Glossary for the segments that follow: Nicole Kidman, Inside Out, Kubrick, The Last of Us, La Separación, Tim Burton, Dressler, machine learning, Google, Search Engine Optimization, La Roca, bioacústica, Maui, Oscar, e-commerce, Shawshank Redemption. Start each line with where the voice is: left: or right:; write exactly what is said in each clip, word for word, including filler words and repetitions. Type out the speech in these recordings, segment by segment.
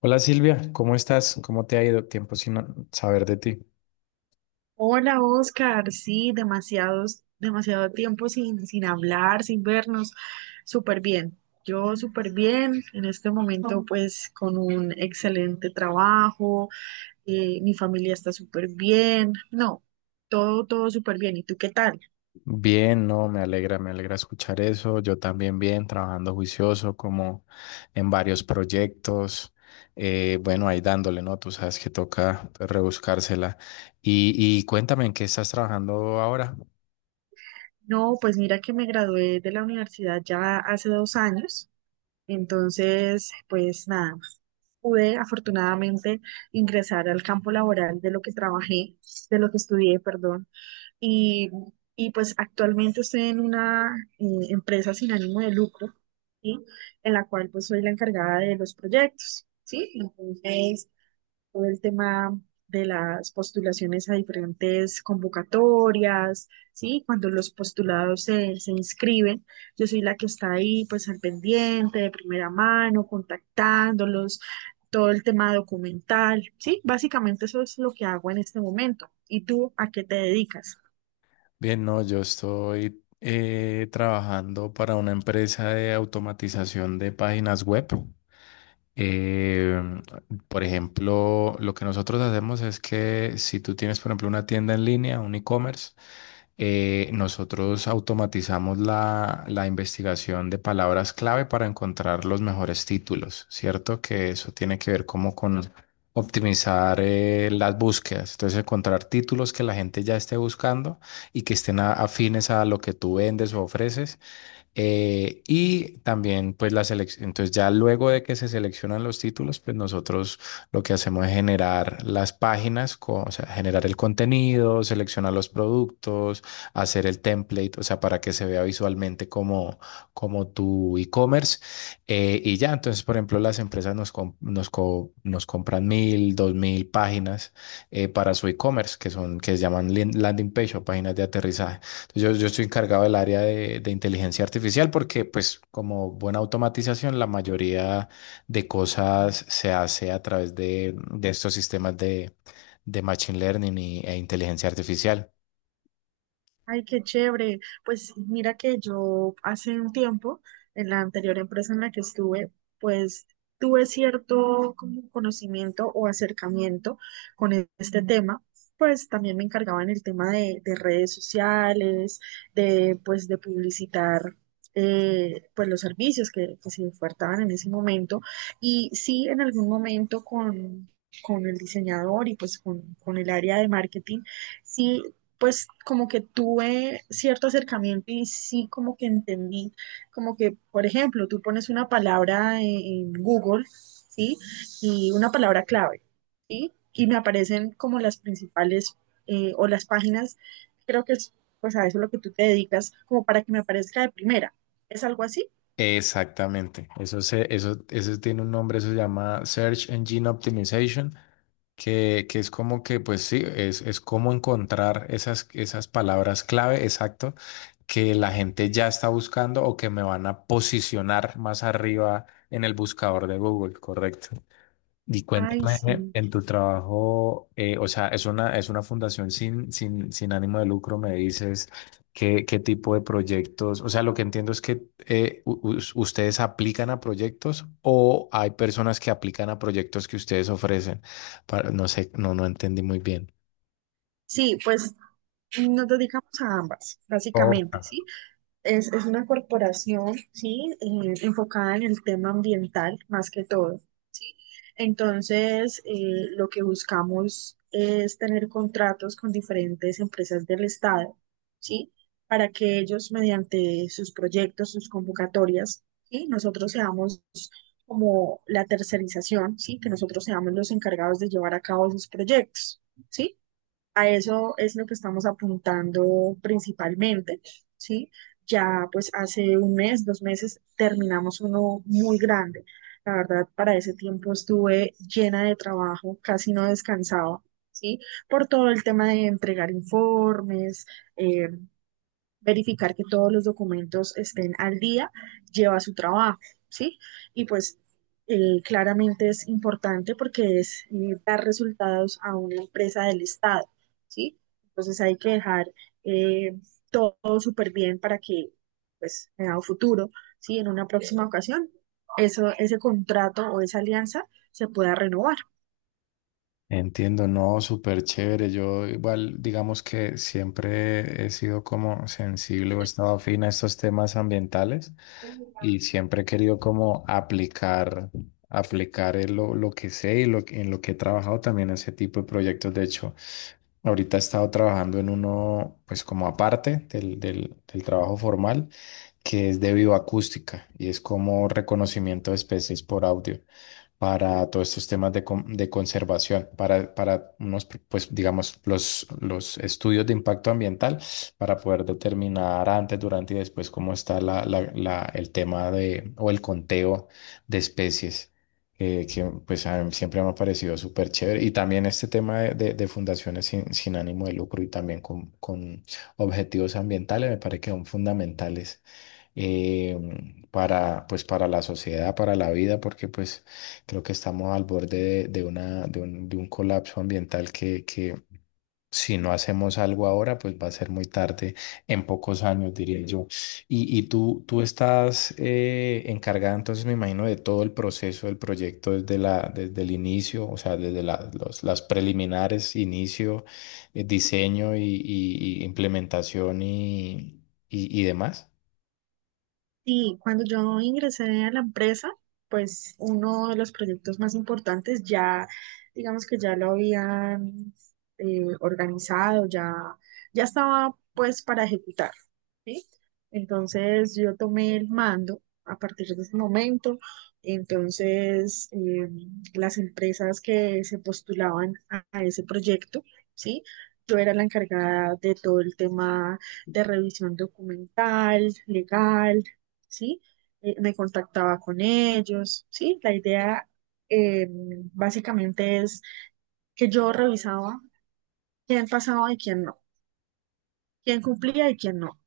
left: Hola Silvia, ¿cómo estás? ¿Cómo te ha ido? Tiempo sin no- saber de ti.
right: Hola Oscar, sí, demasiados, demasiado tiempo sin, sin hablar, sin vernos. Súper bien, yo súper bien. En este momento pues con un excelente trabajo, eh, mi familia está súper bien. No, todo, todo súper bien. ¿Y tú qué tal?
left: Bien, no, me alegra, me alegra escuchar eso. Yo también bien, trabajando juicioso, como en varios proyectos. Eh, bueno, ahí dándole, ¿no? Tú sabes que toca, pues, rebuscársela. Y, y cuéntame, ¿en qué estás trabajando ahora?
right: No, pues mira que me gradué de la universidad ya hace dos años. Entonces, pues nada, pude afortunadamente ingresar al campo laboral de lo que trabajé, de lo que estudié, perdón. Y, y pues actualmente estoy en una eh, empresa sin ánimo de lucro, ¿sí? En la cual pues soy la encargada de los proyectos, ¿sí? Entonces, todo el tema de las postulaciones a diferentes convocatorias, ¿sí? Cuando los postulados se, se inscriben, yo soy la que está ahí pues al pendiente, de primera mano, contactándolos, todo el tema documental, ¿sí? Básicamente eso es lo que hago en este momento. ¿Y tú a qué te dedicas?
left: Bien, no, yo estoy eh, trabajando para una empresa de automatización de páginas web. Eh, por ejemplo, lo que nosotros hacemos es que si tú tienes, por ejemplo, una tienda en línea, un e-commerce, eh, nosotros automatizamos la, la investigación de palabras clave para encontrar los mejores títulos, ¿cierto? Que eso tiene que ver como con optimizar eh, las búsquedas, entonces encontrar títulos que la gente ya esté buscando y que estén a- afines a lo que tú vendes o ofreces eh, y también, pues, la selección. Entonces, ya luego de que se seleccionan los títulos, pues nosotros lo que hacemos es generar las páginas, co- o sea, generar el contenido, seleccionar los productos, hacer el template, o sea, para que se vea visualmente como, como tu e-commerce. Eh, y ya, entonces, por ejemplo, las empresas nos, com- nos, co- nos compran mil, dos mil páginas eh, para su e-commerce, que son, que se llaman lin- landing page o páginas de aterrizaje. Yo, yo estoy encargado del área de, de inteligencia artificial porque, pues, como buena automatización, la mayoría de cosas se hace a través de, de estos sistemas de, de machine learning y- e inteligencia artificial.
right: Ay, qué chévere. Pues mira que yo hace un tiempo, en la anterior empresa en la que estuve, pues tuve cierto como conocimiento o acercamiento con e- este tema. Pues también me encargaba en el tema de, de redes sociales, de pues de publicitar eh, pues los servicios que, que se ofertaban en ese momento. Y sí, en algún momento con, con el diseñador y pues con, con el área de marketing. Sí, pues como que tuve cierto acercamiento y sí como que entendí, como que, por ejemplo, tú pones una palabra en, en Google, ¿sí? Y una palabra clave, ¿sí? Y me aparecen como las principales eh, o las páginas, creo que es pues a eso lo que tú te dedicas, como para que me aparezca de primera. ¿Es algo así?
left: Exactamente. Eso se, eso, eso tiene un nombre, eso se llama Search Engine Optimization, que, que es como que, pues sí, es, es como encontrar esas, esas palabras clave, exacto, que la gente ya está buscando o que me van a posicionar más arriba en el buscador de Google, correcto. Y
right: Ay,
left: cuéntame
right: sí.
left: en tu trabajo, eh, o sea, es una, es una fundación sin, sin, sin ánimo de lucro, me dices, ¿qué, qué tipo de proyectos? O sea, lo que entiendo es que eh, u- us- ustedes aplican a proyectos o hay personas que aplican a proyectos que ustedes ofrecen. Para- no sé, no, no entendí muy bien.
right: Sí, pues nos dedicamos a ambas,
left: Oh.
right: básicamente, ¿sí? Es, es una corporación, ¿sí? eh, enfocada en el tema ambiental más que todo, ¿sí? Entonces, eh, lo que buscamos es tener contratos con diferentes empresas del Estado, ¿sí? Para que ellos, mediante sus proyectos, sus convocatorias, ¿sí? Nosotros seamos como la tercerización, ¿sí? Que nosotros seamos los encargados de llevar a cabo esos proyectos, ¿sí? A eso es lo que estamos apuntando principalmente, ¿sí? Ya pues hace un mes, dos meses, terminamos uno muy grande. La verdad, para ese tiempo estuve llena de trabajo, casi no descansaba, ¿sí? Por todo el tema de entregar informes, eh, verificar que todos los documentos estén al día, lleva su trabajo, ¿sí? Y pues eh, claramente es importante porque es eh, dar resultados a una empresa del Estado, ¿sí? Entonces hay que dejar eh, todo súper bien para que, pues, en un futuro, ¿sí? En una próxima ocasión, eso, ese contrato o esa alianza se pueda renovar.
left: Entiendo, no, súper chévere. Yo igual, digamos que siempre he sido como sensible o he estado afín a estos temas ambientales. Y siempre he querido como aplicar, aplicar en lo, lo que sé y lo, que- en lo que he trabajado también ese tipo de proyectos. De hecho, ahorita he estado trabajando en uno, pues como aparte del, del, del trabajo formal, que es de bioacústica y es como reconocimiento de especies por audio para todos estos temas de, con- de conservación, para, para unos, pues digamos, los, los estudios de impacto ambiental, para poder determinar antes, durante y después cómo está la, la- la- el tema de, o el conteo de especies. Eh, que pues a mí siempre me ha parecido súper chévere. Y también este tema de, de- de fundaciones sin, sin ánimo de lucro y también con, con objetivos ambientales me parece que son fundamentales, eh, para, pues, para la sociedad, para la vida, porque pues creo que estamos al borde de, de una, de un, de un colapso ambiental que, que si no hacemos algo ahora, pues va a ser muy tarde, en pocos años, diría yo. Y, y tú, tú estás eh, encargada, entonces me imagino, de todo el proceso del proyecto desde la, desde el inicio, o sea, desde la- los- las preliminares, inicio, eh, diseño y, y- y implementación y, y y demás.
right: Sí, cuando yo ingresé a la empresa, pues uno de los proyectos más importantes ya, digamos que ya lo habían eh, organizado, ya, ya estaba pues para ejecutar. ¿Sí? Entonces yo tomé el mando a partir de ese momento. Entonces eh, las empresas que se postulaban a, a ese proyecto, ¿sí? Yo era la encargada de todo el tema de revisión documental, legal, ¿sí? Eh, me contactaba con ellos, ¿sí? La idea eh, básicamente es que yo revisaba quién pasaba y quién no, quién cumplía y quién no.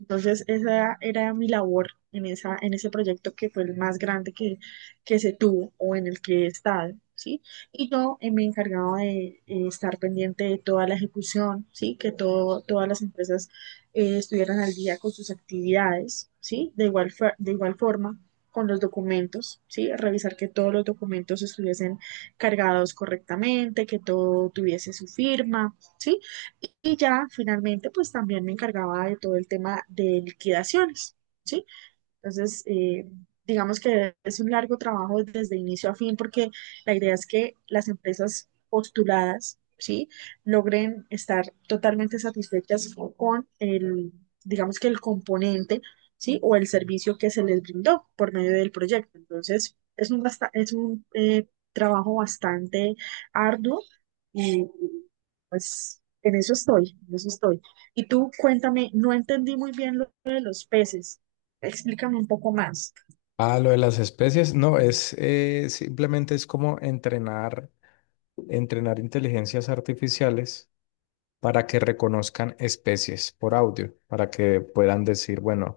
right: Entonces, esa era mi labor en esa, en ese proyecto que fue el más grande que, que se tuvo o en el que he estado, ¿sí? Y yo eh, me encargaba de eh, estar pendiente de toda la ejecución, ¿sí? Que todo, todas las empresas eh, estuvieran al día con sus actividades, ¿sí? De igual, fa- de igual forma con los documentos, ¿sí? Revisar que todos los documentos estuviesen cargados correctamente, que todo tuviese su firma, ¿sí? Y ya finalmente, pues también me encargaba de todo el tema de liquidaciones, ¿sí? Entonces, eh, digamos que es un largo trabajo desde inicio a fin, porque la idea es que las empresas postuladas, ¿sí? logren estar totalmente satisfechas con el, digamos que el componente, ¿sí? o el servicio que se les brindó por medio del proyecto. Entonces, es un, basta- es un eh, trabajo bastante arduo y pues en eso estoy, en eso estoy. Y tú cuéntame, no entendí muy bien lo de los peces. Explícame un poco más.
left: Ah, lo de las especies, no, es eh, simplemente es como entrenar, entrenar inteligencias artificiales para que reconozcan especies por audio, para que puedan decir, bueno,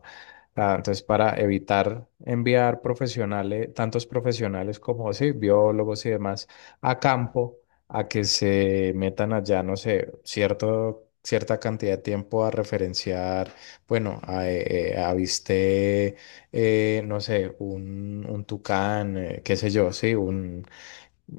left: ah, entonces para evitar enviar profesionales, tantos profesionales como sí, biólogos y demás, a campo, a que se metan allá, no sé, cierto, cierta cantidad de tiempo a referenciar, bueno, a, eh, eh, avisté, eh, no sé, un, un tucán, eh, qué sé yo, sí, un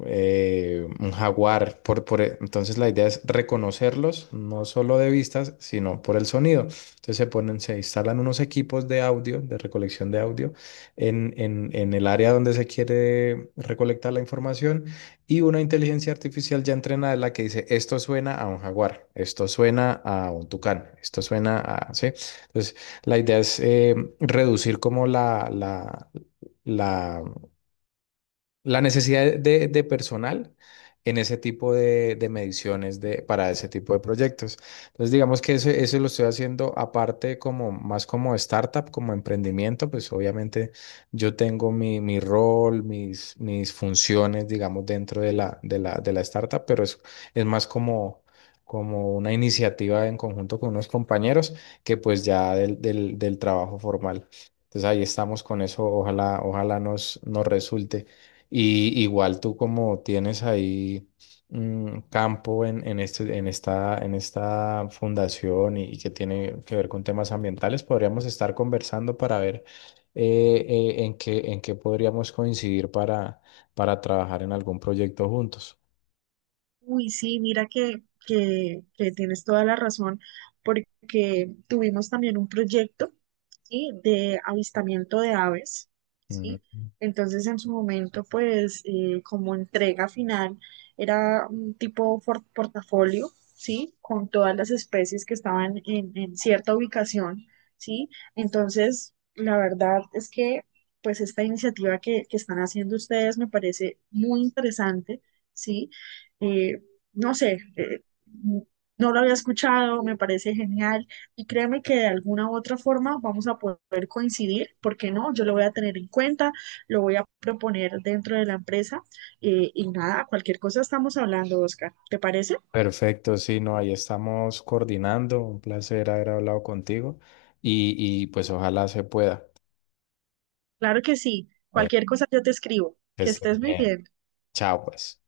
left: eh, un jaguar. Por, por, e-, entonces la idea es reconocerlos, no solo de vistas, sino por el sonido. Entonces se ponen, se instalan unos equipos de audio, de recolección de audio, en, en, en el área donde se quiere recolectar la información y una inteligencia artificial ya entrenada es la que dice, esto suena a un jaguar, esto suena a un tucán, esto suena a... ¿sí? Entonces la idea es eh, reducir como la... la la la necesidad de, de personal en ese tipo de, de mediciones de, para ese tipo de proyectos. Entonces, digamos que eso, eso lo estoy haciendo aparte como más como startup, como emprendimiento, pues obviamente yo tengo mi, mi rol, mis, mis funciones, digamos, dentro de la, de la, de la startup, pero es, es más como, como una iniciativa en conjunto con unos compañeros que pues ya del, del, del trabajo formal. Entonces ahí estamos con eso, ojalá, ojalá nos, nos resulte. Y igual tú como tienes ahí un campo en, en, este, en, esta, en esta fundación y, y que tiene que ver con temas ambientales, podríamos estar conversando para ver eh, eh, en qué, en qué podríamos coincidir para, para trabajar en algún proyecto juntos.
right: Uy, sí, mira que, que, que tienes toda la razón, porque tuvimos también un proyecto. ¿Sí? De avistamiento de aves,
left: Mm.
right: ¿sí? Entonces, en su momento, pues, eh, como entrega final, era un tipo for- portafolio, ¿sí? Con todas las especies que estaban en, en cierta ubicación, ¿sí? Entonces, la verdad es que, pues, esta iniciativa que, que están haciendo ustedes me parece muy interesante, ¿sí? Eh, no sé, eh, no lo había escuchado, me parece genial. Y créeme que de alguna u otra forma vamos a poder coincidir, porque no? Yo lo voy a tener en cuenta, lo voy a proponer dentro de la empresa eh, y nada, cualquier cosa estamos hablando, Oscar. ¿Te parece?
left: Perfecto, sí, no, ahí estamos coordinando. Un placer haber hablado contigo y, y pues ojalá se pueda.
right: Claro que sí.
left: Bueno,
right: Cualquier cosa yo te escribo.
left: que
right: Que
left: estés
right: estés muy
left: bien.
right: bien.
left: Chao, pues.